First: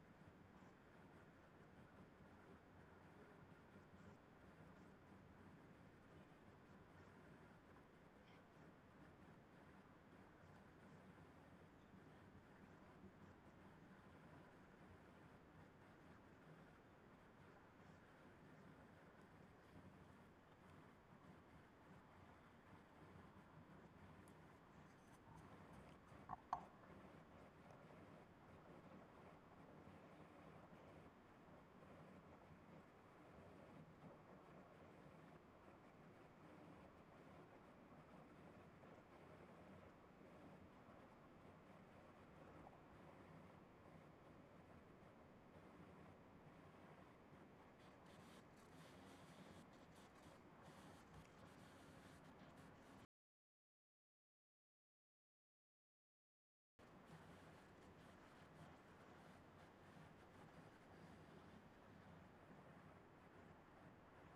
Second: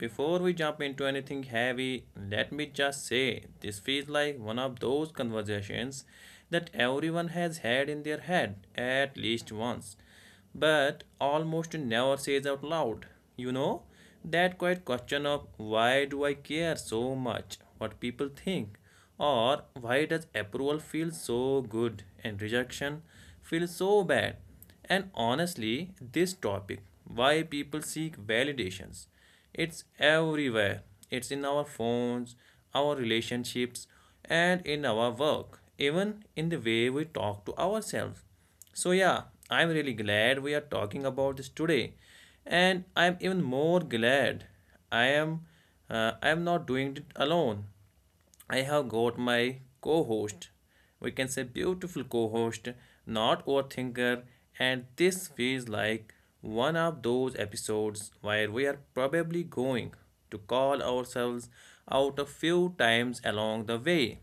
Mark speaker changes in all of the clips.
Speaker 1: before we jump into anything heavy, let me just say this feels like one of those conversations that everyone has had in their head at least once, but almost never says out loud. You know, that quiet question of why do I care so much what people think, or why does approval feel so good and rejection feels so bad? And honestly, this topic, why people seek validations, it's everywhere. It's in our phones, our relationships, and in our work, even in the way we talk to ourselves. So, yeah, I'm really glad we are talking about this today. And I'm even more glad I am, I am not doing it alone. I have got my co host, we can say beautiful co host, not overthinker, and this feels like one of those episodes where we are probably going to call ourselves out a few times along the way.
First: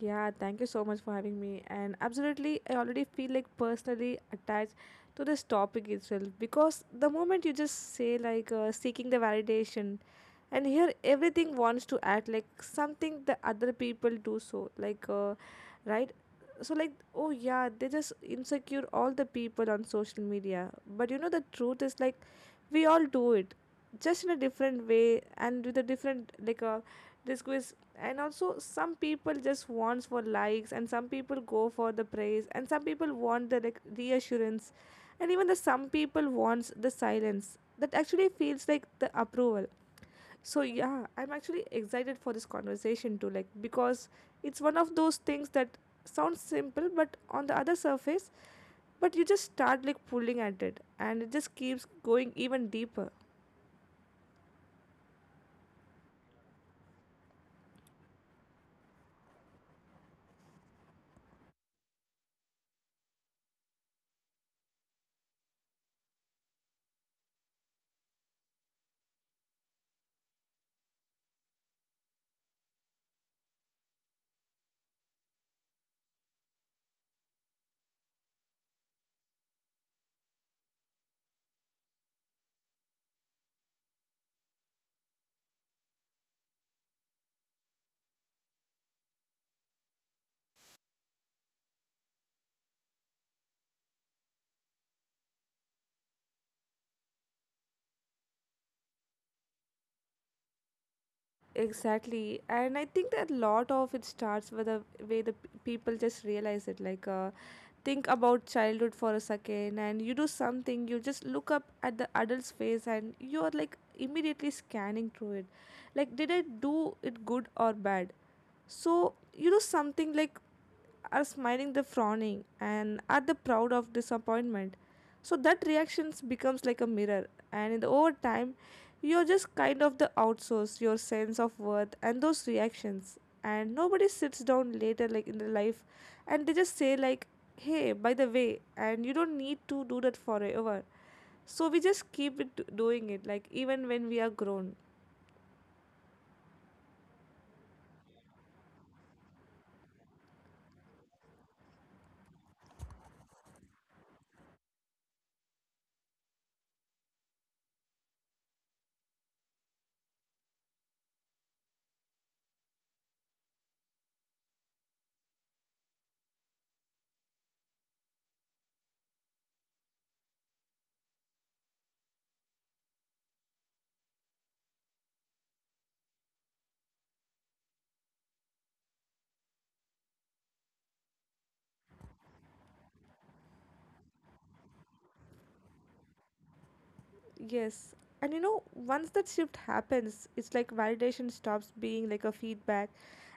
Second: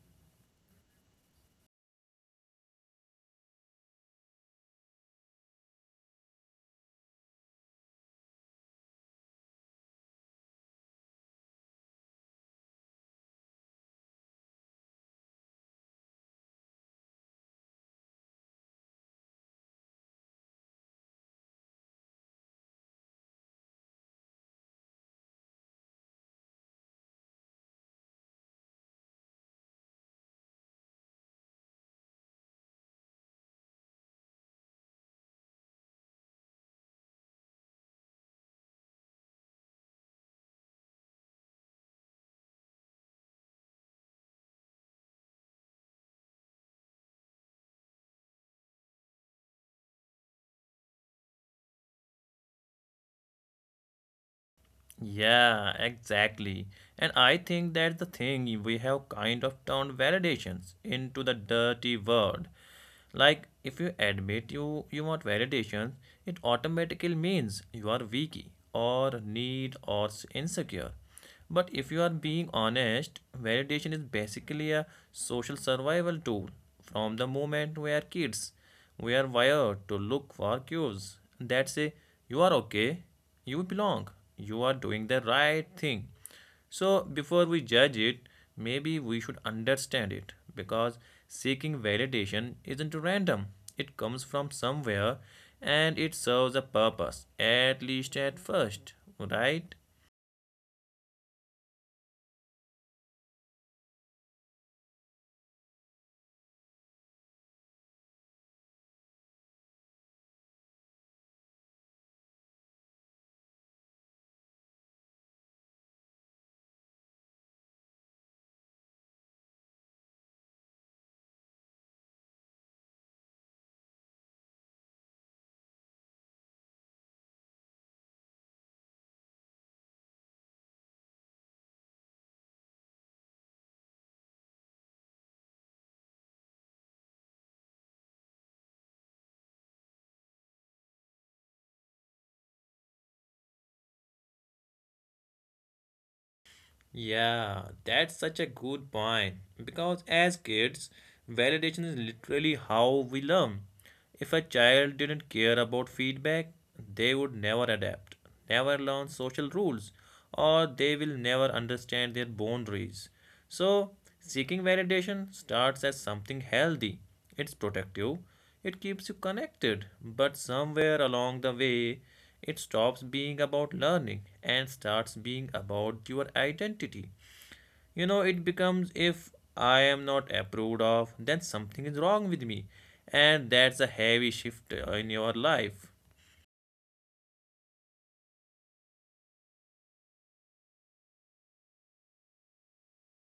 Speaker 2: Yeah, thank you so much for having me. And absolutely, I already feel like personally attached to this topic itself, because the moment you just say like seeking the validation, and here everything wants to act like something the other people do so like. Right. So like, oh yeah, they just insecure all the people on social media. But you know, the truth is like we all do it, just in a different way and with a different like a disguise. And also some people just wants for likes, and some people go for the praise, and some people want the like reassurance. And even the some people wants the silence that actually feels like the approval. So yeah, I'm actually excited for this conversation too, like because it's one of those things that sounds simple but on the other surface, but you just start like pulling at it and it just keeps going even deeper.
Speaker 1: Yeah, exactly. And I think that's the thing we have kind of turned validations into the dirty word. Like if you admit you want validations, it automatically means you are weak or need or insecure. But if you are being honest, validation is basically a social survival tool from the moment we are kids. We are wired to look for cues that say you are okay, you belong. You are doing the right thing. So, before we judge it, maybe we should understand it because seeking validation isn't random, it comes from somewhere and it serves a purpose, at least at first, right?
Speaker 2: Exactly, and I think that a lot of it starts with the way the people just realize it. Like, think about childhood for a second, and you do something, you just look up at the adult's face, and you are like immediately scanning through it. Like, did I do it good or bad? So, you do something like, are smiling the frowning and are the proud of disappointment. So that reactions becomes like a mirror, and in the over time you're just kind of the outsource your sense of worth and those reactions. And nobody sits down later, like in their life, and they just say, like, hey, by the way, and you don't need to do that forever. So we just keep it doing it, like, even when we are grown.
Speaker 1: Yeah, that's such a good point. Because as kids, validation is literally how we learn. If a child didn't care about feedback, they would never adapt, never learn social rules, or they will never understand their boundaries. So, seeking validation starts as something healthy. It's protective, it keeps you connected, but somewhere along the way, it stops being about learning and starts being about your identity. You know, it becomes if I am not approved of, then something is wrong with me. And that's a heavy shift in your life.
Speaker 2: Yes. And you know, once that shift happens, it's like validation stops being like a feedback,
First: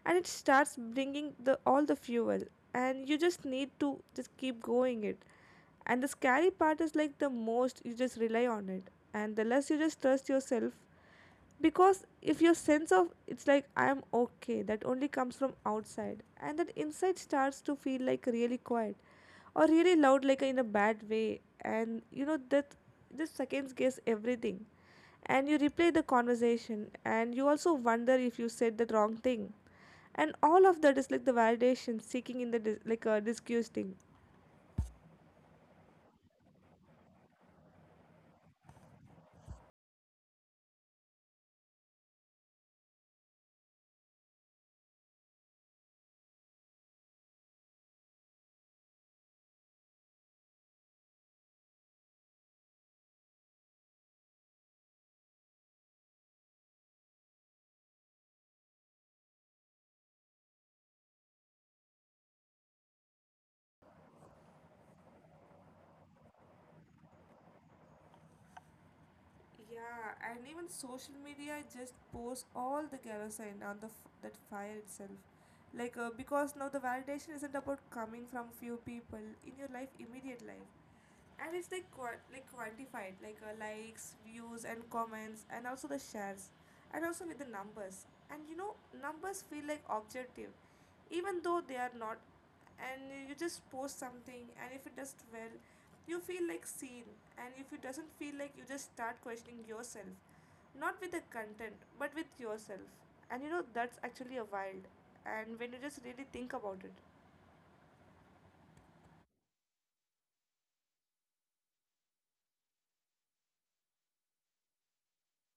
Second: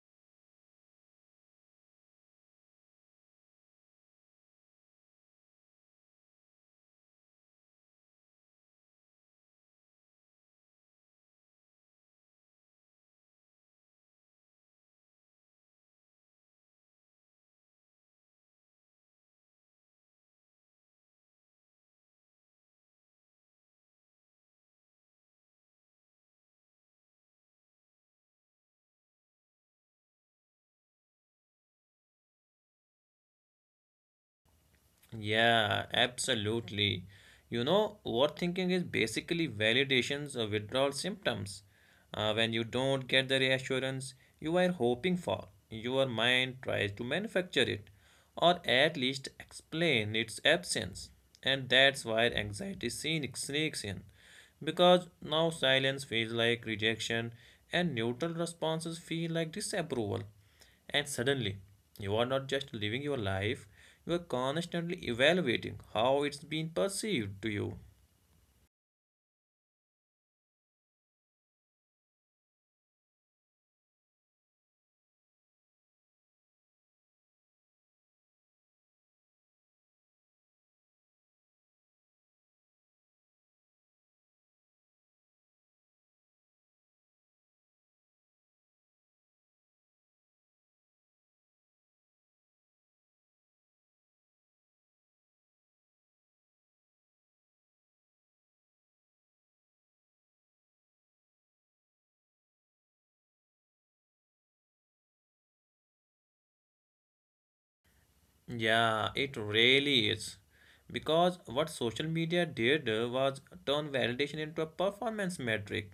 Speaker 2: and it starts bringing the all the fuel, and you just need to just keep going it. And the scary part is like the most you just rely on it and the less you just trust yourself, because if your sense of it's like I am okay that only comes from outside, and that inside starts to feel like really quiet or really loud, like in a bad way. And you know that just seconds guess everything, and you replay the conversation, and you also wonder if you said the wrong thing. And all of that is like the validation seeking in the like a disgusting.
Speaker 1: Yeah, absolutely. You know, overthinking is basically validations or withdrawal symptoms. When you don't get the reassurance you are hoping for, your mind tries to manufacture it or at least explain its absence. And that's why anxiety sneaks in. Because now silence feels like rejection and neutral responses feel like disapproval. And suddenly, you are not just living your life, you are constantly evaluating how it's been perceived to you.
Speaker 2: Yeah, and even social media just pours all the kerosene on the that fire itself. Like because now the validation isn't about coming from few people in your life, immediate life, and it's like like quantified, like likes, views, and comments, and also the shares, and also with the numbers. And you know, numbers feel like objective, even though they are not. And you just post something and if it does well, you feel like seen. And if it doesn't, feel like you just start questioning yourself, not with the content but with yourself. And you know, that's actually a wild, and when you just really think about it.
Speaker 1: Yeah, it really is. Because what social media did was turn validation into a performance metric,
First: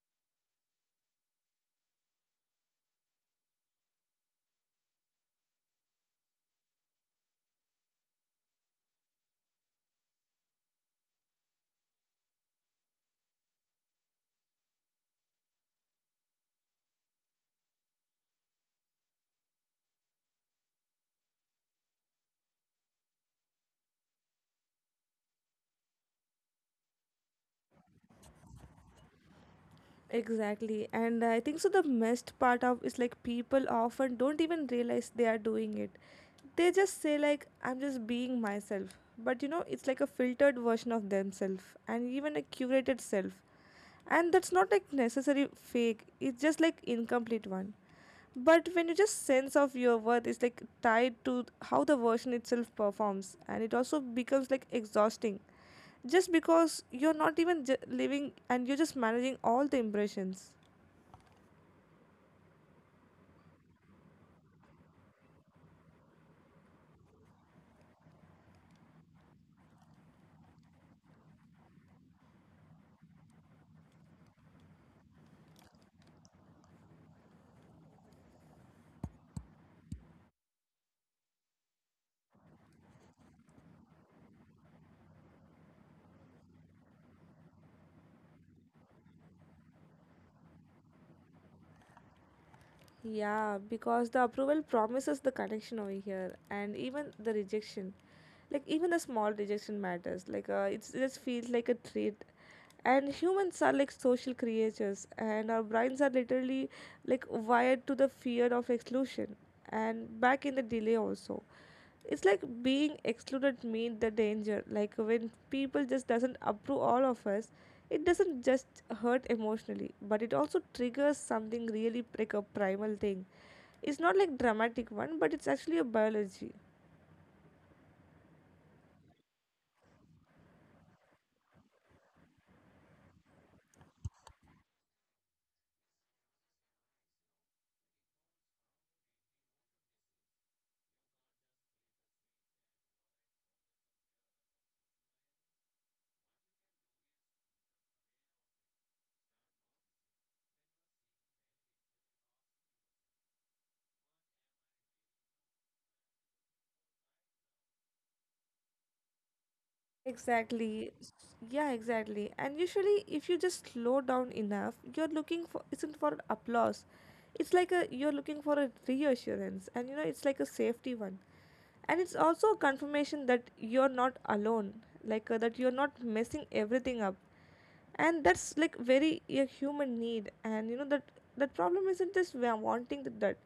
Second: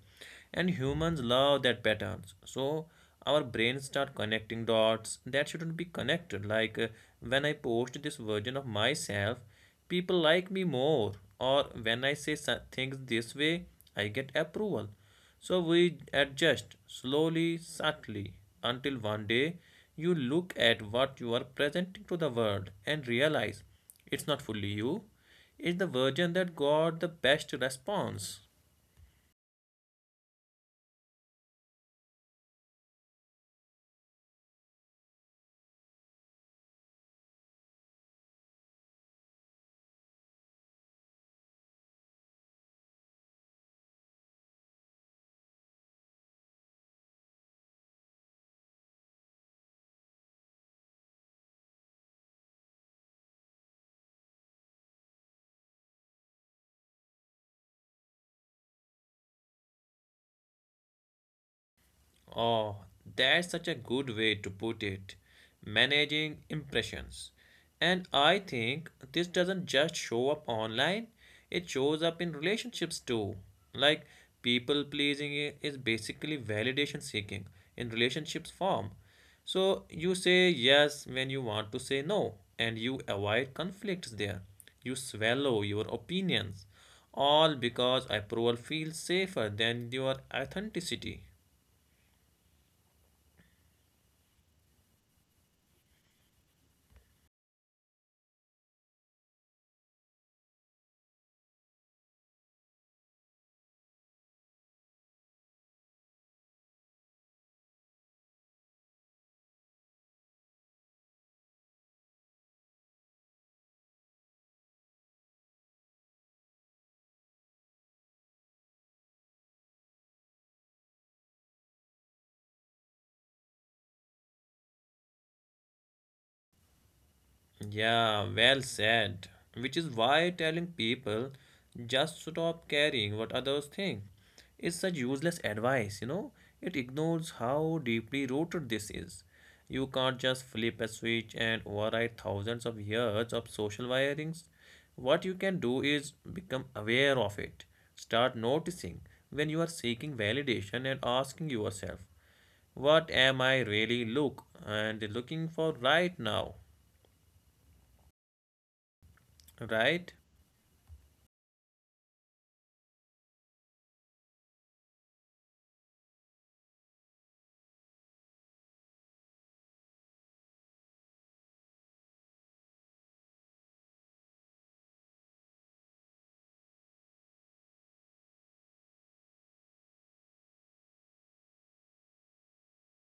Speaker 1: and humans love that patterns. So our brains start connecting dots that shouldn't be connected. Like when I post this version of myself, people like me more, or when I say things this way, I get approval. So we adjust slowly, subtly, until one day you look at what you are presenting to the world and realize it's not fully you, it's the version that got the best response.
Speaker 2: Exactly. And I think so the messed part of is like people often don't even realize they are doing it. They just say like, I'm just being myself. But you know, it's like a filtered version of themselves, and even a curated self. And that's not like necessary fake. It's just like incomplete one. But when you just sense of your worth is like tied to how the version itself performs, and it also becomes like exhausting, just because you're not even living, and you're just managing all the impressions.
Speaker 1: Oh, that's such a good way to put it. Managing impressions. And I think this doesn't just show up online, it shows up in relationships too. Like people pleasing is basically validation seeking in relationships form. So you say yes when you want to say no, and you avoid conflicts there. You swallow your opinions, all because approval feels safer than your authenticity.
Speaker 2: Yeah, because the approval promises the connection over here, and even the rejection, like even a small rejection matters. Like it's, it just feels like a treat. And humans are like social creatures, and our brains are literally like wired to the fear of exclusion, and back in the delay also. It's like being excluded mean the danger, like when people just doesn't approve all of us, it doesn't just hurt emotionally but it also triggers something really like a primal thing. It's not like dramatic one, but it's actually a biology.
Speaker 1: Yeah, well said. Which is why telling people just stop caring what others think is such useless advice, you know? It ignores how deeply rooted this is. You can't just flip a switch and override thousands of years of social wirings. What you can do is become aware of it. Start noticing when you are seeking validation and asking yourself, what am I really looking for right now? Right?
Speaker 2: Exactly. Yeah, exactly. And usually, if you just slow down enough, you're looking for isn't for applause. It's like a you're looking for a reassurance, and you know it's like a safety one, and it's also a confirmation that you're not alone, like that you're not messing everything up, and that's like very a human need. And you know that that problem isn't just we are wanting that.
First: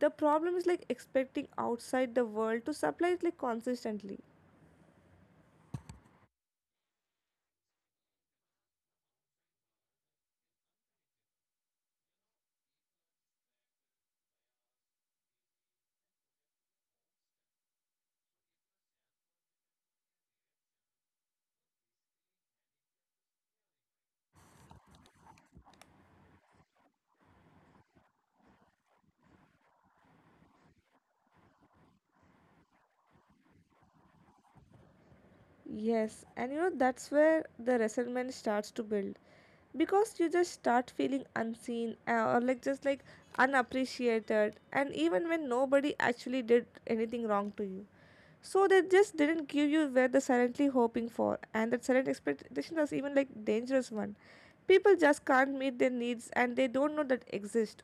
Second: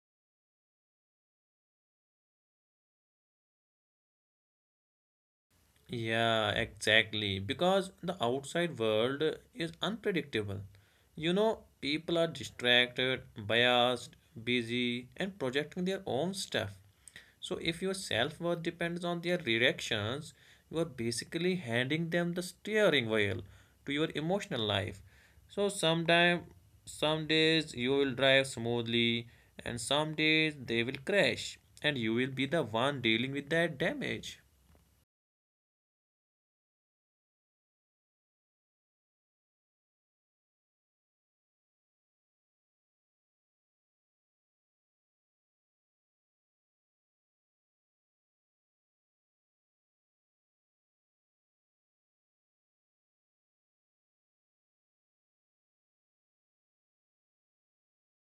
Speaker 2: The problem is like expecting outside the world to supply it like consistently.
Speaker 1: Yeah, exactly. Because the outside world is unpredictable. You know, people are distracted, biased, busy, and projecting their own stuff. So, if your self worth depends on their reactions, you are basically handing them the steering wheel to your emotional life. So, sometime, some days you will drive smoothly, and some days they will crash, and you will be the one dealing with that damage.
Speaker 2: Yes, and you know that's where the resentment starts to build, because you just start feeling unseen or like just like unappreciated, and even when nobody actually did anything wrong to you. So they just didn't give you where they're silently hoping for, and that silent expectation was even like dangerous one. People just can't meet their needs, and they don't know that exist.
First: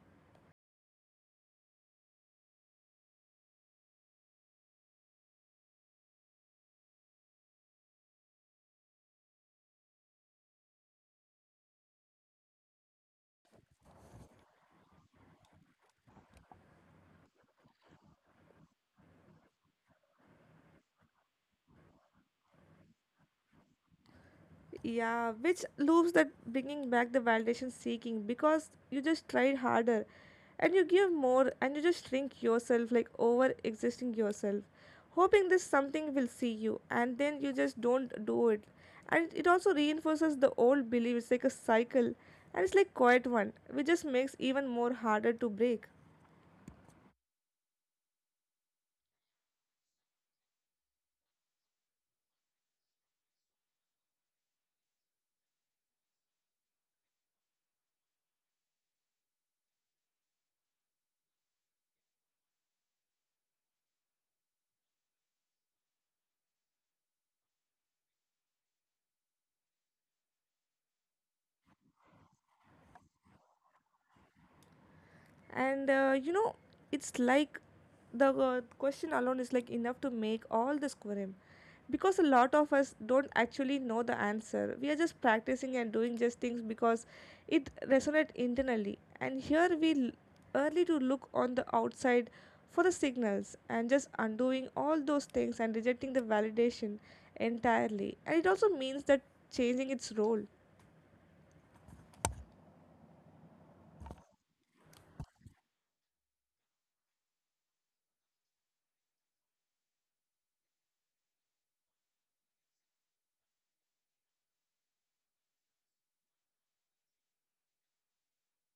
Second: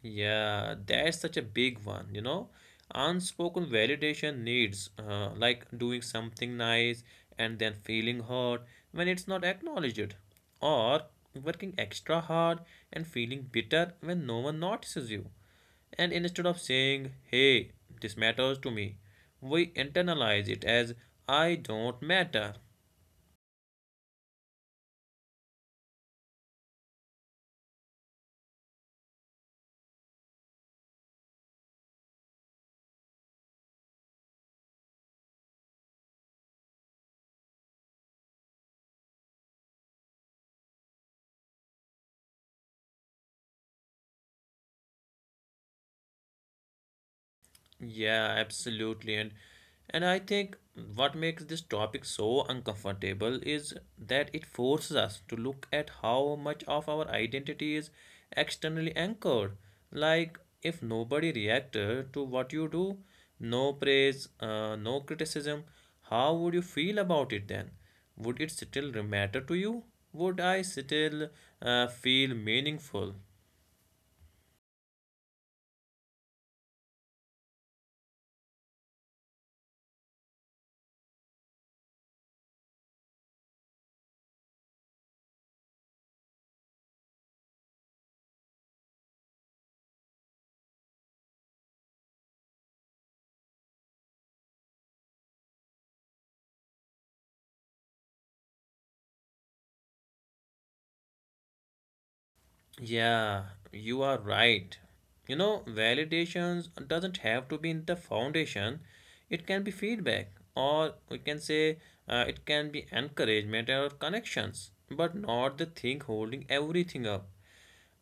Speaker 1: Yeah, that's such a big one, you know. Unspoken validation needs, like doing something nice and then feeling hurt when it's not acknowledged, or working extra hard and feeling bitter when no one notices you. And instead of saying, hey, this matters to me, we internalize it as, I don't matter.
Speaker 2: Yeah, which loops that bringing back the validation seeking, because you just tried harder and you give more and you just shrink yourself, like over existing yourself, hoping this something will see you, and then you just don't do it. And it also reinforces the old belief, it's like a cycle, and it's like quiet one, which just makes even more harder to break.
Speaker 1: Yeah, absolutely. And I think what makes this topic so uncomfortable is that it forces us to look at how much of our identity is externally anchored. Like if nobody reacted to what you do, no praise, no criticism, how would you feel about it then? Would it still matter to you? Would I still feel meaningful?
Speaker 2: And you know, it's like the question alone is like enough to make all this quorum, because a lot of us don't actually know the answer. We are just practicing and doing just things because it resonates internally. And here we early to look on the outside for the signals, and just undoing all those things and rejecting the validation entirely. And it also means that changing its role.
Speaker 1: Yeah, you are right. You know, validations doesn't have to be in the foundation. It can be feedback, or we can say it can be encouragement or connections, but not the thing holding everything up.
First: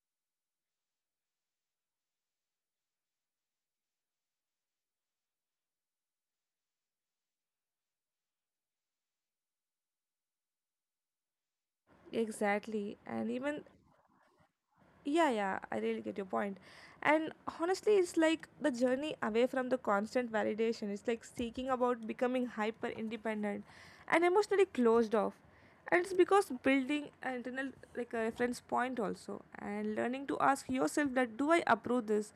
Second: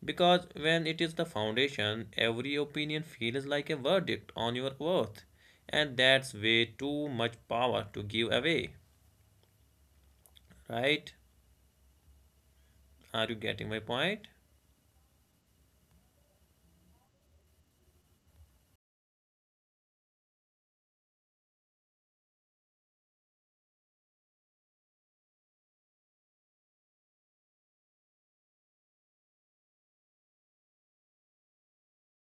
Speaker 1: Because when it is the foundation, every opinion feels like a verdict on your worth, and that's way too much power to give away, right?
Speaker 2: Exactly,
Speaker 1: Are
Speaker 2: and
Speaker 1: you
Speaker 2: even.
Speaker 1: getting my point?
Speaker 2: Yeah, yeah, I really get your point. And honestly, it's like the journey away from the constant validation. It's like seeking about becoming hyper independent and emotionally closed off. And it's because building an internal like a reference point also, and learning to ask yourself that, do I approve this?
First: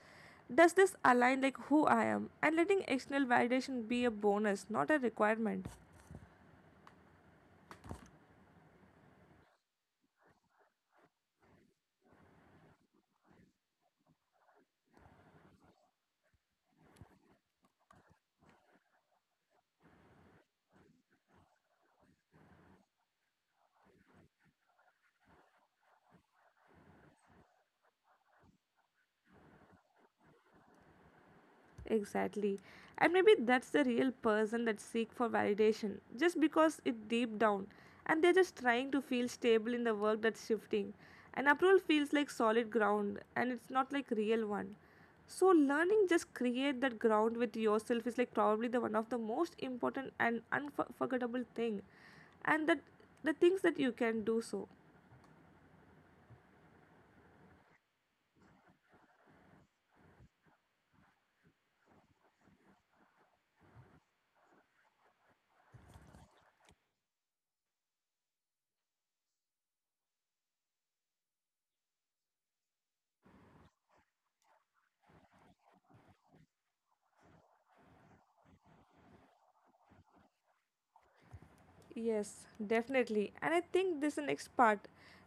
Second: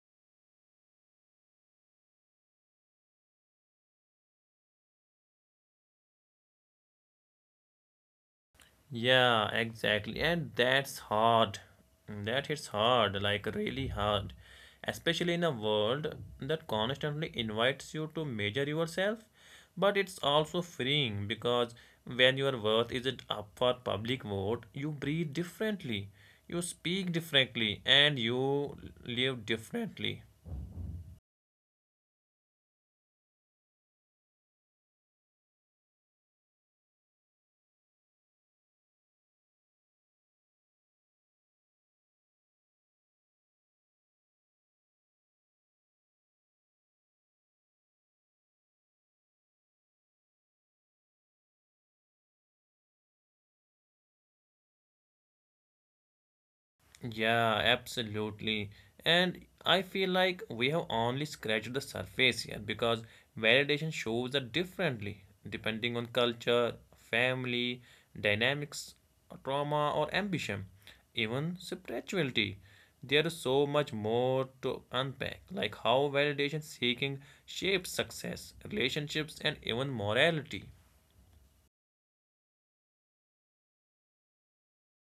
Speaker 2: Does this align like who I am? And letting external validation be a bonus, not a requirement.
Speaker 1: Yeah, exactly. And that's hard. That hits hard, like really hard. Especially in a world that constantly invites you to measure yourself. But it's also freeing because when your worth isn't up for public vote, you breathe differently, you speak differently, and you live differently.
Speaker 2: Exactly. And maybe that's the real person that seek for validation, just because it deep down, and they're just trying to feel stable in the work that's shifting. And approval feels like solid ground, and it's not like real one. So learning just create that ground with yourself is like probably the one of the most important and unforgettable thing, and that the things that you can do so.
Speaker 1: Yeah, absolutely. And I feel like we have only scratched the surface here because validation shows up differently depending on culture, family, dynamics, trauma, or ambition, even spirituality. There is so much more to unpack, like how validation seeking shapes success, relationships, and even morality.
Speaker 2: Yes, definitely. And I think this next part,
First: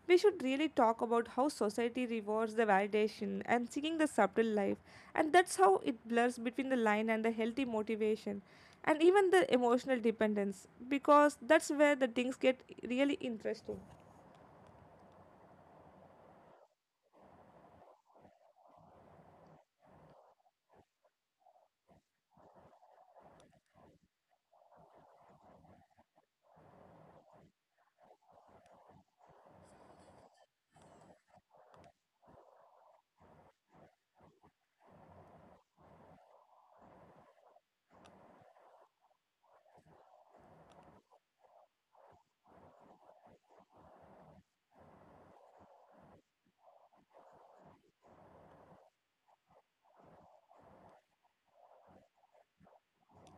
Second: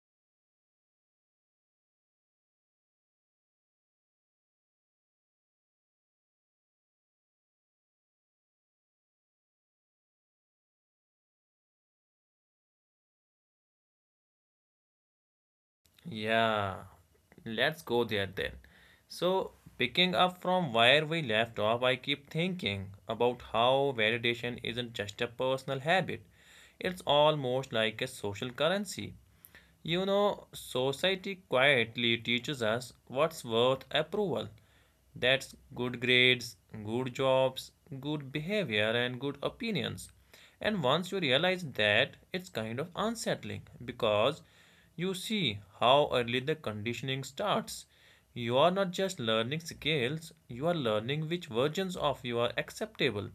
Speaker 2: we should really talk about how society rewards the validation and seeking the subtle life. And that's how it blurs between the line and the healthy motivation and even the emotional dependence, because that's where the things get really interesting.
Speaker 1: Yeah, let's go there then. So, picking up from where we left off, I keep thinking about how validation isn't just a personal habit, it's almost like a social currency. You know, society quietly teaches us what's worth approval. That's good grades, good jobs, good behavior, and good opinions. And once you realize that, it's kind of unsettling because you see how early the conditioning starts. You are not just learning skills, you are learning which versions of you are acceptable.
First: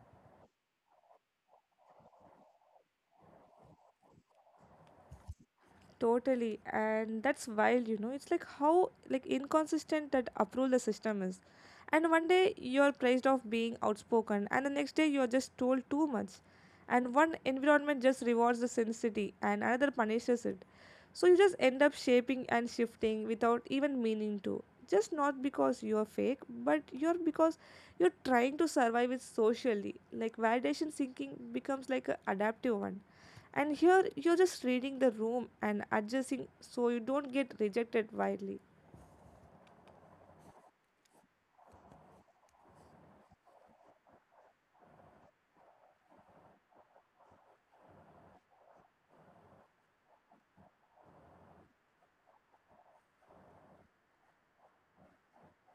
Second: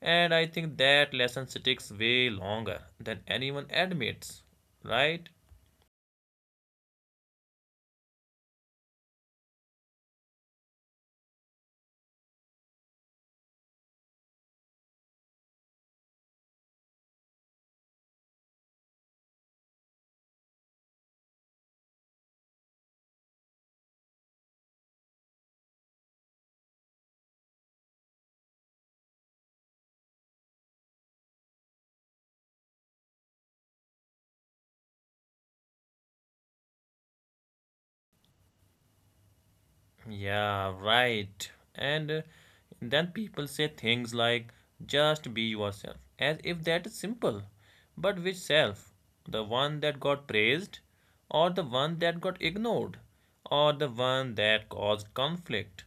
Speaker 1: And I think that lesson sticks way longer than anyone admits, right?
Speaker 2: Totally, and that's wild, you know. It's like how like inconsistent that approval the system is. And one day you're praised of being outspoken, and the next day you're just told too much. And one environment just rewards the sincerity, and another punishes it. So you just end up shaping and shifting without even meaning to, just not because you're fake, but you're because you're trying to survive it socially. Like validation seeking becomes like an adaptive one, and here you're just reading the room and adjusting so you don't get rejected widely.
Speaker 1: Yeah, right. And then people say things like, just be yourself, as if that is simple. But which self? The one that got praised, or the one that got ignored, or the one that caused conflict?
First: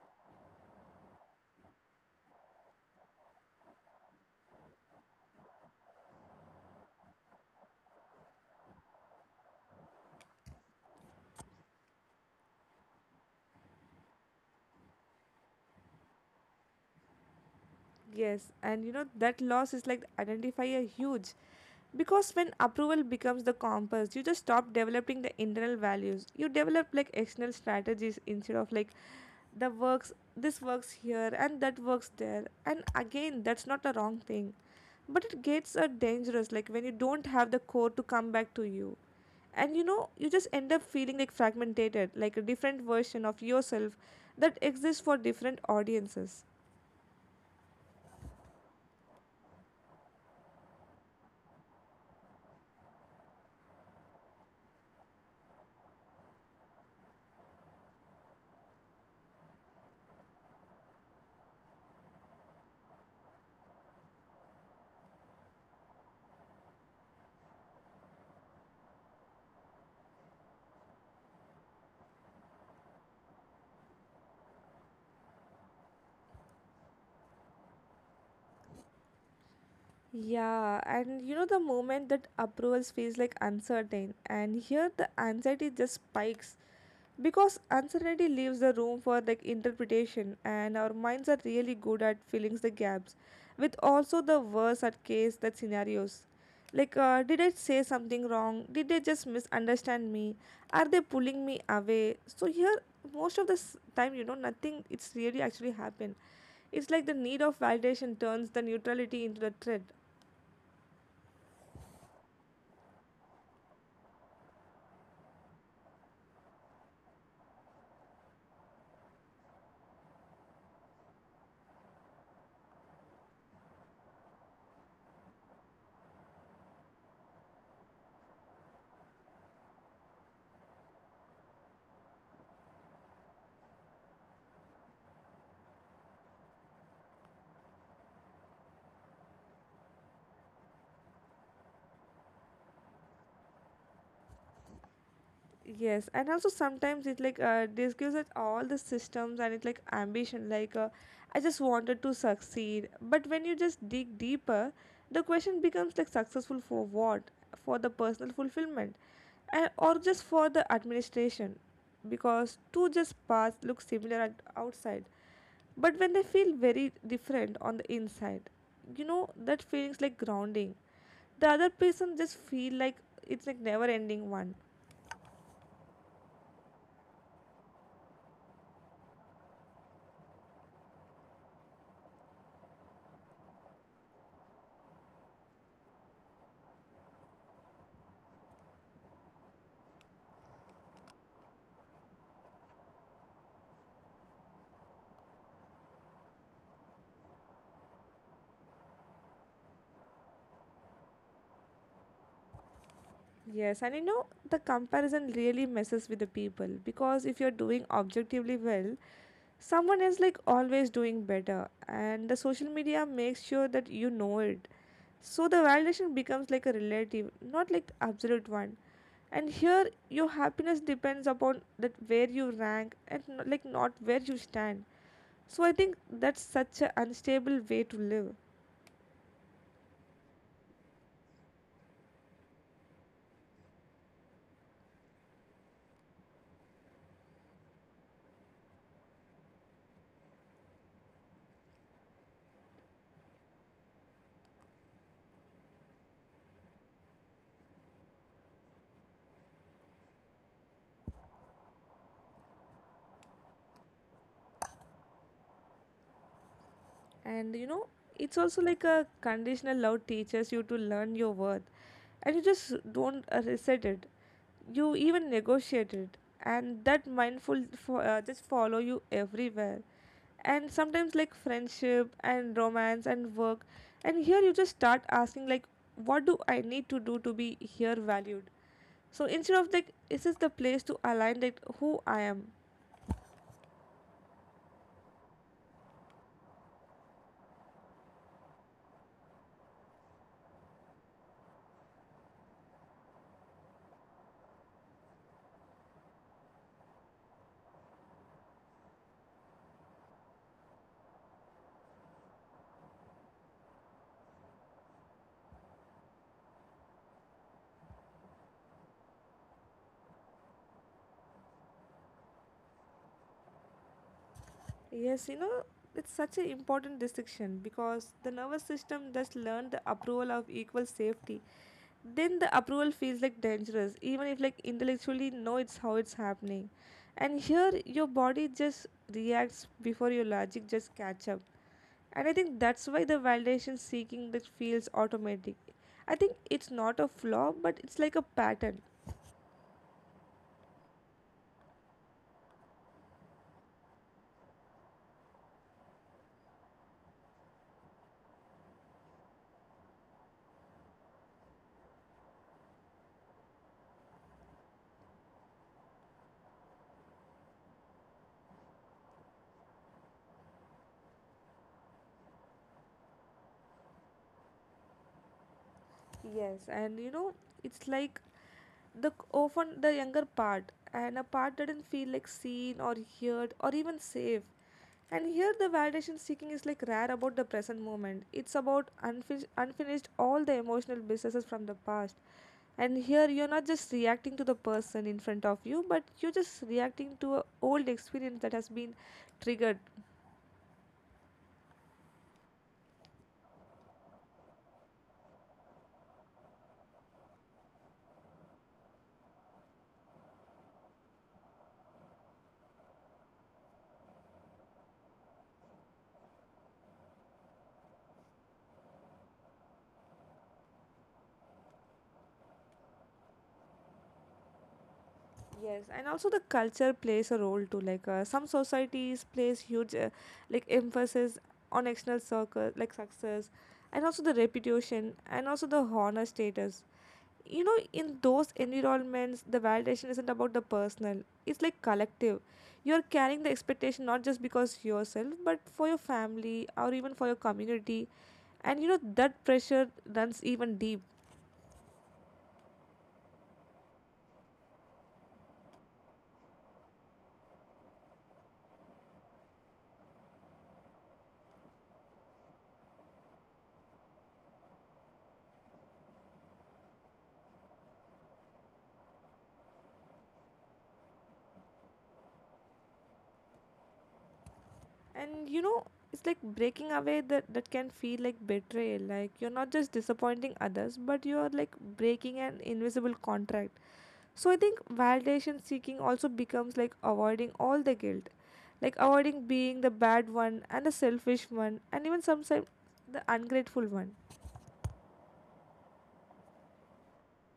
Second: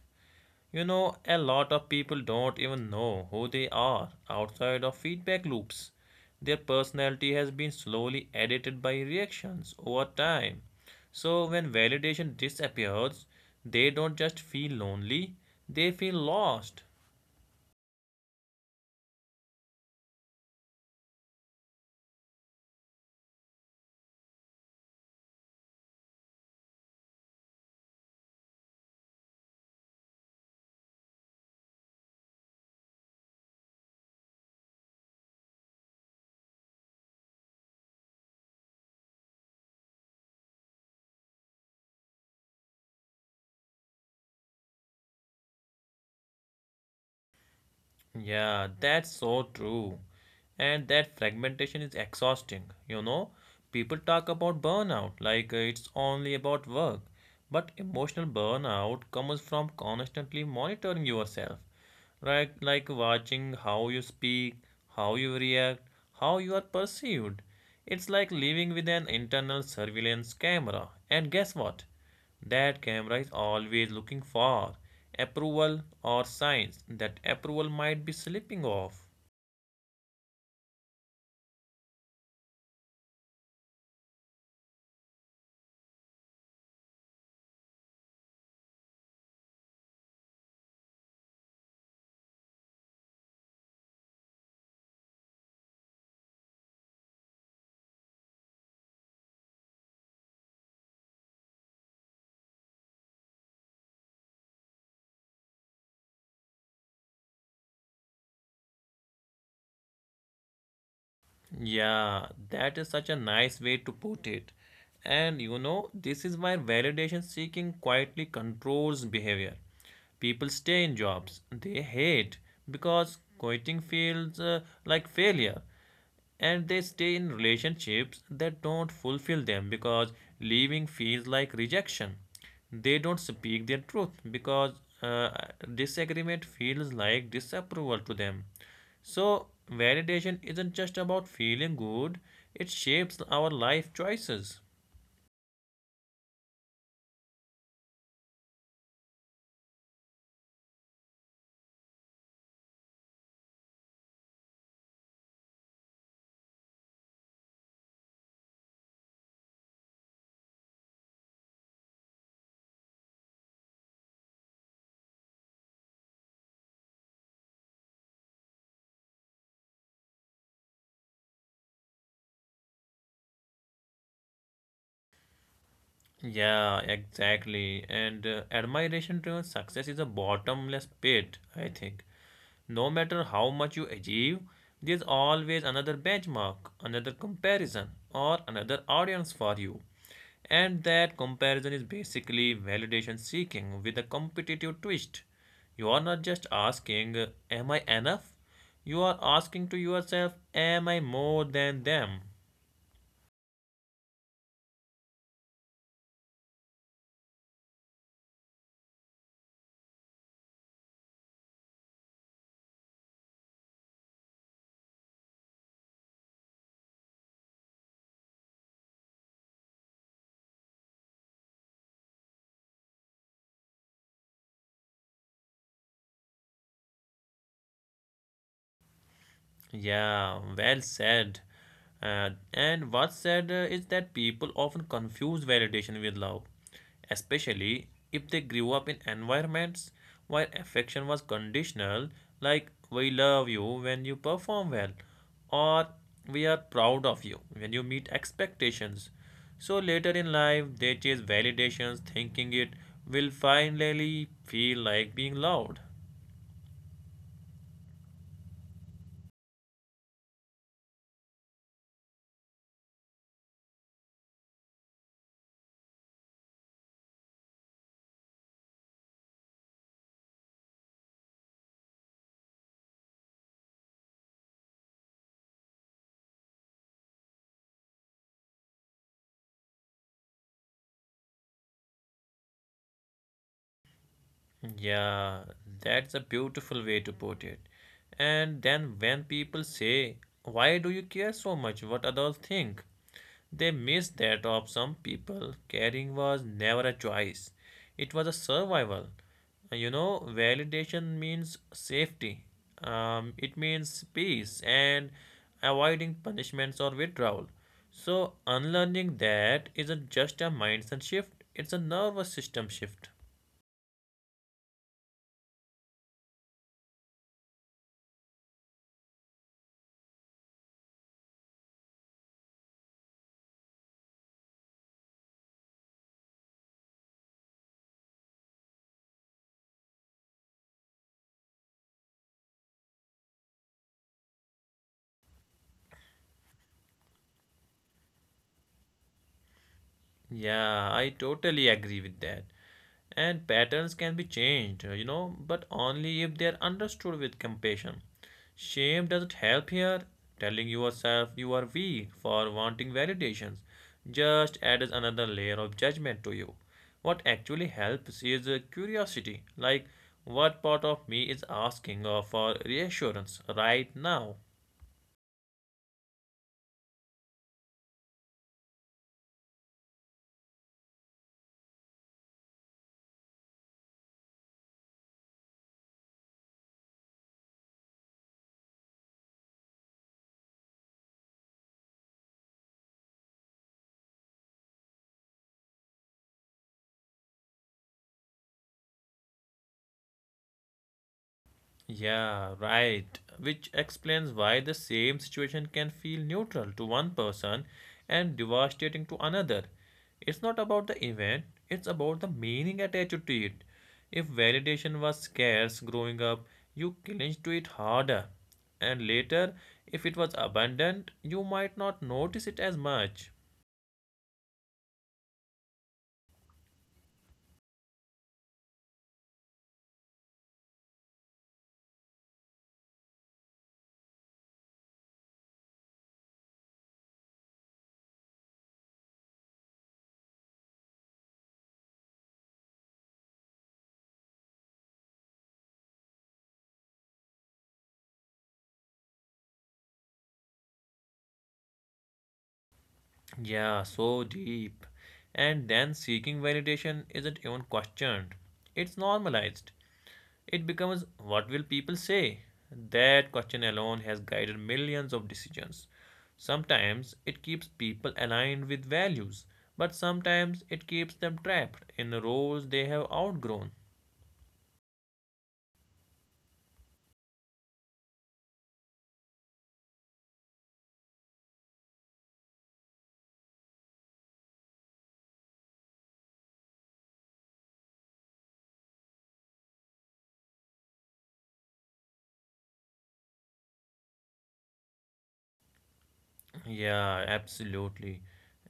Speaker 1: You know, a lot of people don't even know who they are outside of feedback loops. Their personality has been slowly edited by reactions over time. So, when validation disappears, they don't just feel lonely, they feel lost.
Speaker 2: Yes, and you know that loss is like identify a huge, because when approval becomes the compass, you just stop developing the internal values. You develop like external strategies instead of like the works this works here and that works there. And again, that's not a wrong thing. But it gets dangerous, like when you don't have the core to come back to you. And you know, you just end up feeling like fragmented, like a different version of yourself that exists for different audiences.
Speaker 1: Yeah, that's so true. And that fragmentation is exhausting, you know. People talk about burnout like it's only about work, but emotional burnout comes from constantly monitoring yourself, right? Like watching how you speak, how you react, how you are perceived. It's like living with an internal surveillance camera. And guess what? That camera is always looking for approval or signs that approval might be slipping off.
Speaker 2: Yeah, and you know the moment that approvals feels like uncertain, and here the anxiety just spikes, because uncertainty leaves the room for like interpretation, and our minds are really good at filling the gaps with also the worst at case that scenarios. Like, did I say something wrong? Did they just misunderstand me? Are they pulling me away? So here, most of the time, you know, nothing. It's really actually happened. It's like the need of validation turns the neutrality into the threat.
Speaker 1: Yeah, that is such a nice way to put it. And you know, this is why validation seeking quietly controls behavior. People stay in jobs they hate because quitting feels like failure. And they stay in relationships that don't fulfill them because leaving feels like rejection. They don't speak their truth because uh, disagreement feels like disapproval to them. So, validation isn't just about feeling good, it shapes our life choices.
Speaker 2: Yes, and also sometimes it like this gives us all the systems and it like ambition. Like I just wanted to succeed, but when you just dig deeper, the question becomes like, successful for what? For the personal fulfillment, and or just for the administration, because two just paths look similar at outside, but when they feel very different on the inside, you know that feelings like grounding. The other person just feel like it's like never ending one.
Speaker 1: Yeah, exactly. And admiration driven success is a bottomless pit, I think. No matter how much you achieve, there's always another benchmark, another comparison, or another audience for you. And that comparison is basically validation seeking with a competitive twist. You are not just asking, am I enough? You are asking to yourself, am I more than them?
Speaker 2: Yes, and you know, the comparison really messes with the people because if you're doing objectively well, someone is like always doing better, and the social media makes sure that you know it. So the validation becomes like a relative, not like absolute one. And here, your happiness depends upon that where you rank and like not where you stand. So I think that's such an unstable way to live.
Speaker 1: Yeah, well said. And what's sad is that people often confuse validation with love, especially if they grew up in environments where affection was conditional, like we love you when you perform well, or we are proud of you when you meet expectations. So later in life, they chase validations, thinking it will finally feel like being loved.
Speaker 2: And you know, it's also like a conditional love teaches you to learn your worth, and you just don't reset it, you even negotiate it, and that mindful just follow you everywhere, and sometimes like friendship and romance and work. And here you just start asking like, what do I need to do to be here valued? So instead of like, is this the place to align like who I am?
Speaker 1: Yeah, that's a beautiful way to put it. And then when people say, why do you care so much what others think? They miss that of some people, caring was never a choice, it was a survival. You know, validation means safety, it means peace and avoiding punishments or withdrawal. So, unlearning that isn't just a mindset shift, it's a nervous system shift.
Speaker 2: Yes, you know, it's such an important distinction because the nervous system just learned the approval of equal safety. Then the approval feels like dangerous, even if like intellectually know it's how it's happening. And here your body just reacts before your logic just catch up. And I think that's why the validation seeking that feels automatic. I think it's not a flaw, but it's like a pattern.
Speaker 1: Yeah, I totally agree with that. And patterns can be changed, you know, but only if they are understood with compassion. Shame doesn't help here. Telling yourself you are weak for wanting validations just adds another layer of judgment to you. What actually helps is curiosity, like what part of me is asking for reassurance right now.
Speaker 2: Yes, and you know, it's like the often the younger part and a part didn't feel like seen or heard or even safe. And here the validation seeking is like rare about the present moment. It's about unfinished, unfinished all the emotional businesses from the past. And here you're not just reacting to the person in front of you, but you're just reacting to a old experience that has been triggered.
Speaker 1: Yeah, right. Which explains why the same situation can feel neutral to one person and devastating to another. It's not about the event, it's about the meaning attached to it. If validation was scarce growing up, you cling to it harder. And later, if it was abundant, you might not notice it as much.
Speaker 2: Yes, and also the culture plays a role too. Like some societies place huge, like emphasis on external circle, like success, and also the reputation, and also the honor status. You know, in those environments, the validation isn't about the personal; it's like collective. You're carrying the expectation not just because yourself, but for your family or even for your community, and you know that pressure runs even deep.
Speaker 1: Yeah, so deep. And then seeking validation isn't even questioned. It's normalized. It becomes what will people say? That question alone has guided millions of decisions. Sometimes it keeps people aligned with values, but sometimes it keeps them trapped in roles they have outgrown.
Speaker 2: And you know, it's like breaking away that can feel like betrayal, like you're not just disappointing others, but you're like breaking an invisible contract. So I think validation seeking also becomes like avoiding all the guilt, like avoiding being the bad one and the selfish one and even sometimes the ungrateful one.
Speaker 1: Yeah, absolutely.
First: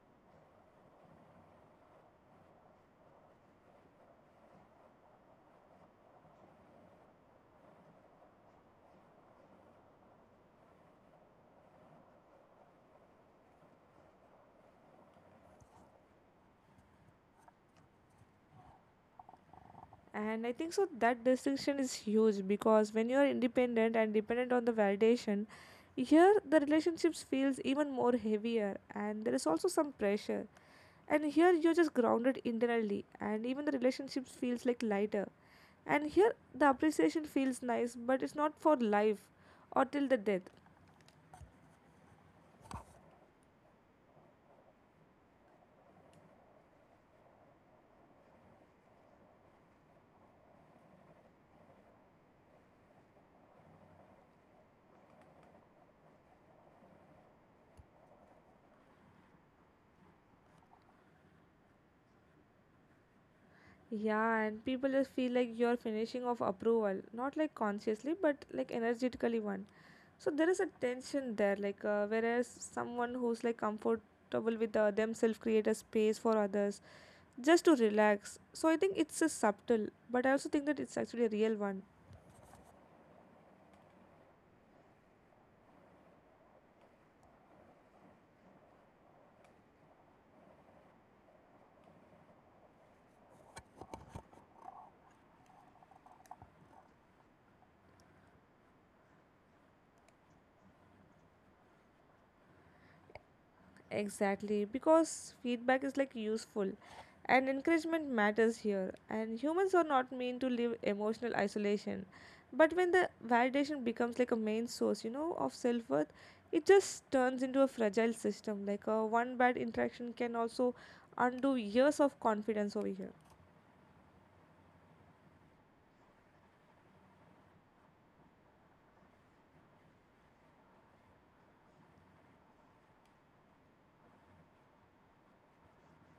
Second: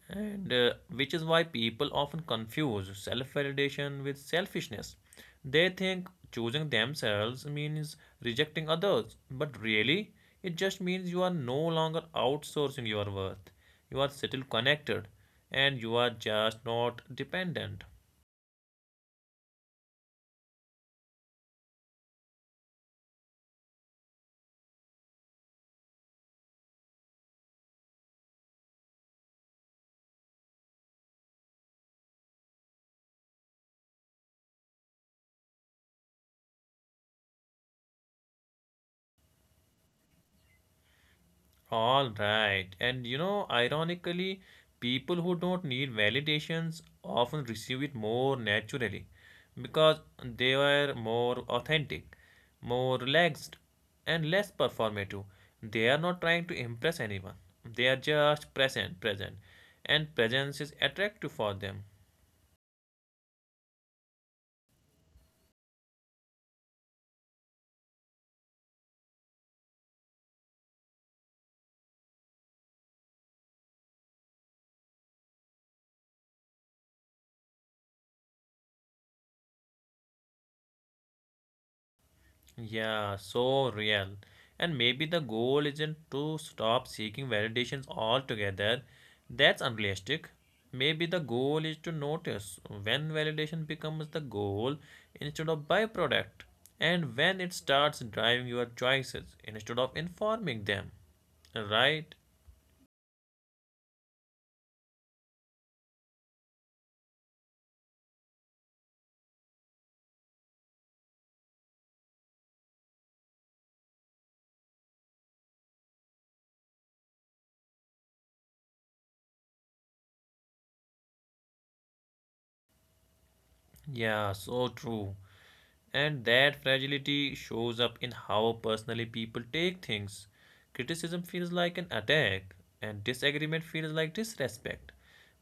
Speaker 1: And which is why people often confuse self validation with selfishness. They think choosing themselves means rejecting others, but really, it just means you are no longer outsourcing your worth. You are still connected and you are just not dependent.
Speaker 2: And I think so that distinction is huge, because when you are independent and dependent on the validation, here the relationships feels even more heavier and there is also some pressure. And here you're just grounded internally and even the relationships feels like lighter. And here the appreciation feels nice, but it's not for life or till the death.
Speaker 1: All right. And you know, ironically, people who don't need validations often receive it more naturally because they were more authentic, more relaxed, and less performative. They are not trying to impress anyone. They are just present, present. And presence is attractive for them.
Speaker 2: Yeah, and people just feel like you're finishing off approval, not like consciously, but like energetically one. So there is a tension there, like whereas someone who's like comfortable with themselves create a space for others just to relax. So I think it's a subtle, but I also think that it's actually a real one.
Speaker 1: Yeah, so real. And maybe the goal isn't to stop seeking validations altogether. That's unrealistic. Maybe the goal is to notice when validation becomes the goal instead of byproduct, and when it starts driving your choices instead of informing them. Right?
Speaker 2: Exactly, because feedback is like useful and encouragement matters here. And humans are not meant to live emotional isolation. But when the validation becomes like a main source, you know, of self worth, it just turns into a fragile system. Like a one bad interaction can also undo years of confidence over here.
Speaker 1: Yeah, so true. And that fragility shows up in how personally people take things. Criticism feels like an attack, and disagreement feels like disrespect.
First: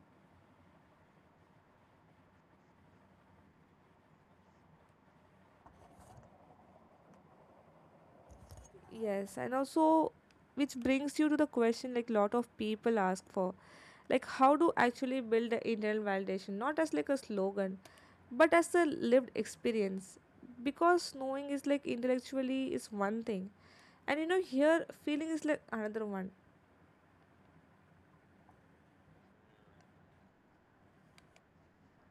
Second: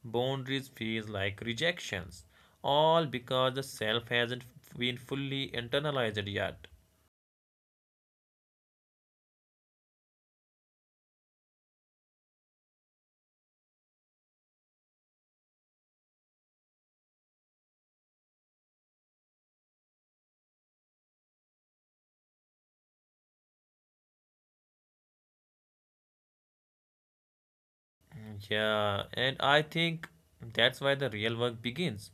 Speaker 1: Boundaries feels like rejections. All because the self hasn't been fully internalized yet.
Speaker 2: Yes, and also which brings you to the question like lot of people ask for. Like how to actually build the internal validation, not as like a slogan, but as a lived experience. Because knowing is like intellectually is one thing. And you know here feeling is like another one.
Speaker 1: Yeah, and I think that's why the real work begins.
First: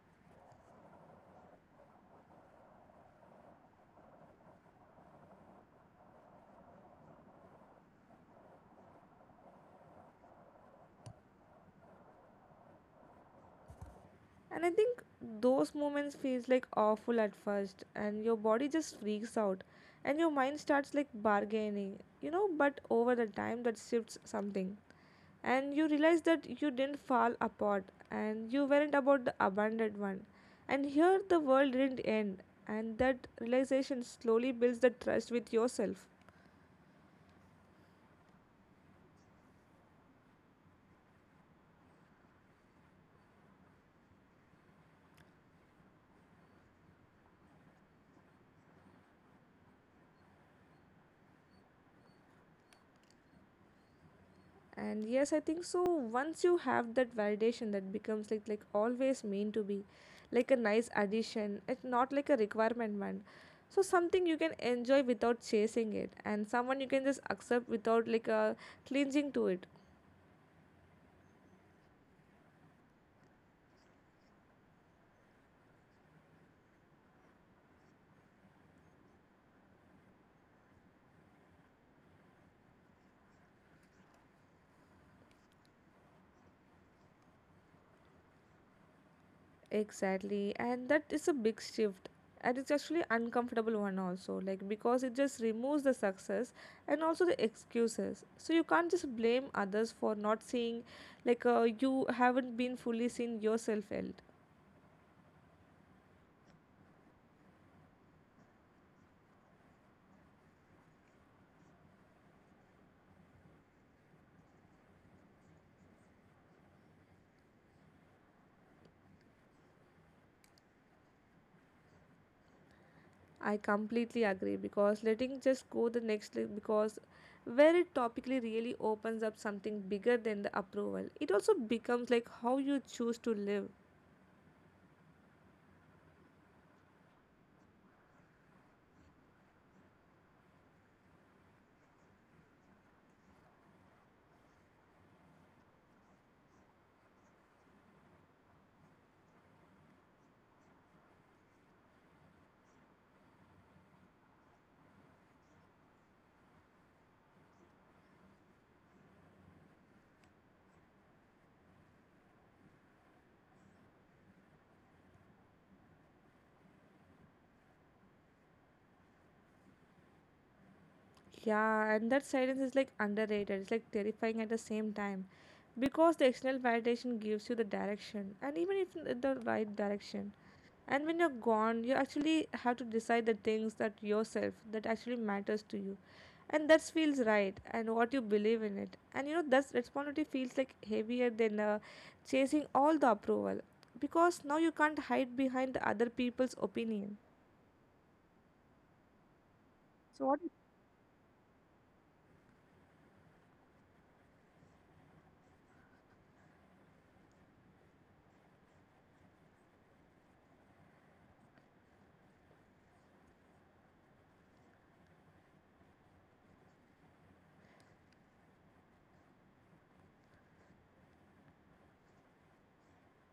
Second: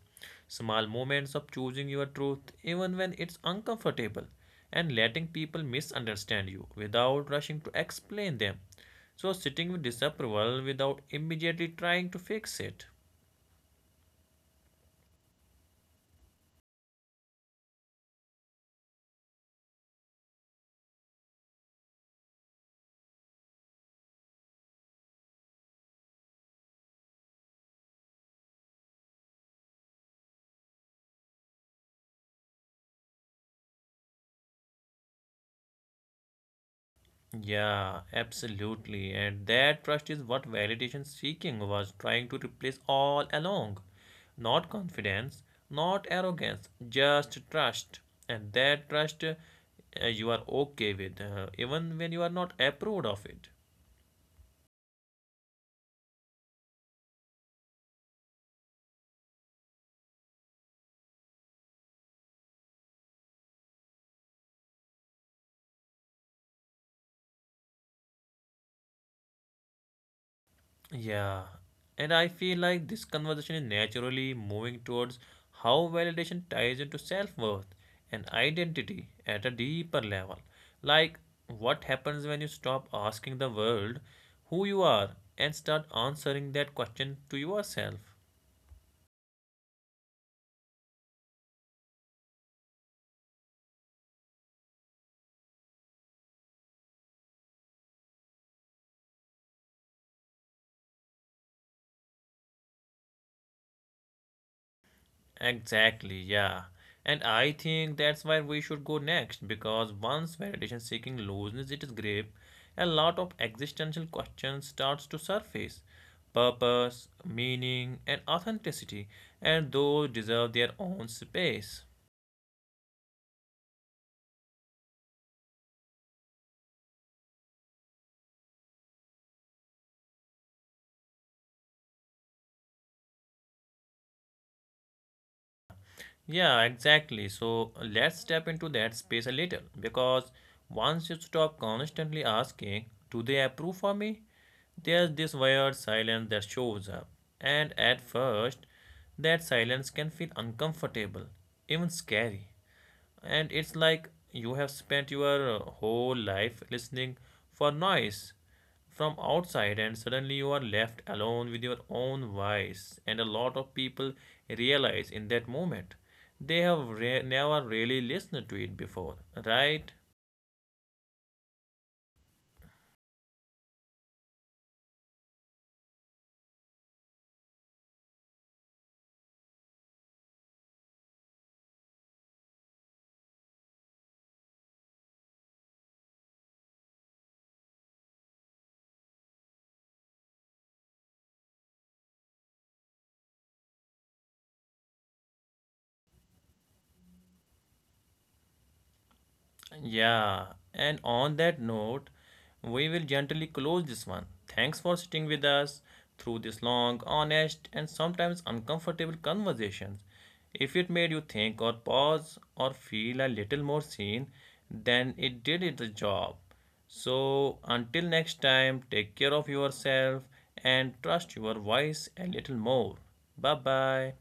Speaker 1: Small moments of choosing your truth, even when it's uncomfortable, and letting people misunderstand you without rushing to explain them. So, sitting with disapproval without immediately trying to fix it.
Speaker 2: And I think those moments feels like awful at first and your body just freaks out and your mind starts like bargaining, you know, but over the time that shifts something. And you realize that you didn't fall apart, and you weren't about the abandoned one, and here the world didn't end, and that realization slowly builds the trust with yourself.
Speaker 1: Yeah, absolutely. And that trust is what validation seeking was trying to replace all along. Not confidence, not arrogance, just trust. And that trust you are okay with, even when you are not approved of it.
Speaker 2: And yes, I think so once you have that validation, that becomes like always meant to be like a nice addition, it's not like a requirement one. So something you can enjoy without chasing it, and someone you can just accept without like a cleansing to it.
Speaker 1: Yeah, and I feel like this conversation is naturally moving towards how validation ties into self worth and identity at a deeper level. Like, what happens when you stop asking the world who you are and start answering that question to yourself?
Speaker 2: Exactly, and that is a big shift, and it's actually uncomfortable one also, like because it just removes the success and also the excuses. So you can't just blame others for not seeing, like you haven't been fully seen yourself yet.
Speaker 1: Exactly, yeah. And I think that's where we should go next because once validation seeking loses its grip, a lot of existential questions starts to surface. Purpose, meaning, and authenticity, and those deserve their own space.
Speaker 2: I completely agree because letting just go the next because where it topically really opens up something bigger than the approval. It also becomes like how you choose to live.
Speaker 1: Yeah, exactly. So let's step into that space a little because once you stop constantly asking, do they approve for me? There's this weird silence that shows up. And at first, that silence can feel uncomfortable, even scary, and it's like you have spent your whole life listening for noise from outside, and suddenly you are left alone with your own voice, and a lot of people realize in that moment they have never really listened to it before. Right?
Speaker 2: Yeah, and that silence is like underrated. It's like terrifying at the same time because the external validation gives you the direction and even if the right direction. And when you're gone, you actually have to decide the things that yourself that actually matters to you. And that feels right and what you believe in it. And you know that responsibility feels like heavier than chasing all the approval, because now you can't hide behind the other people's opinion.
Speaker 1: Yeah, and on
Speaker 2: So what?
Speaker 1: that note, we will gently close this one. Thanks for sitting with us through this long, honest, and sometimes uncomfortable conversations. If it made you think or pause or feel a little more seen, then it did its job. So, until next time, take care of yourself and trust your voice a little more. Bye bye.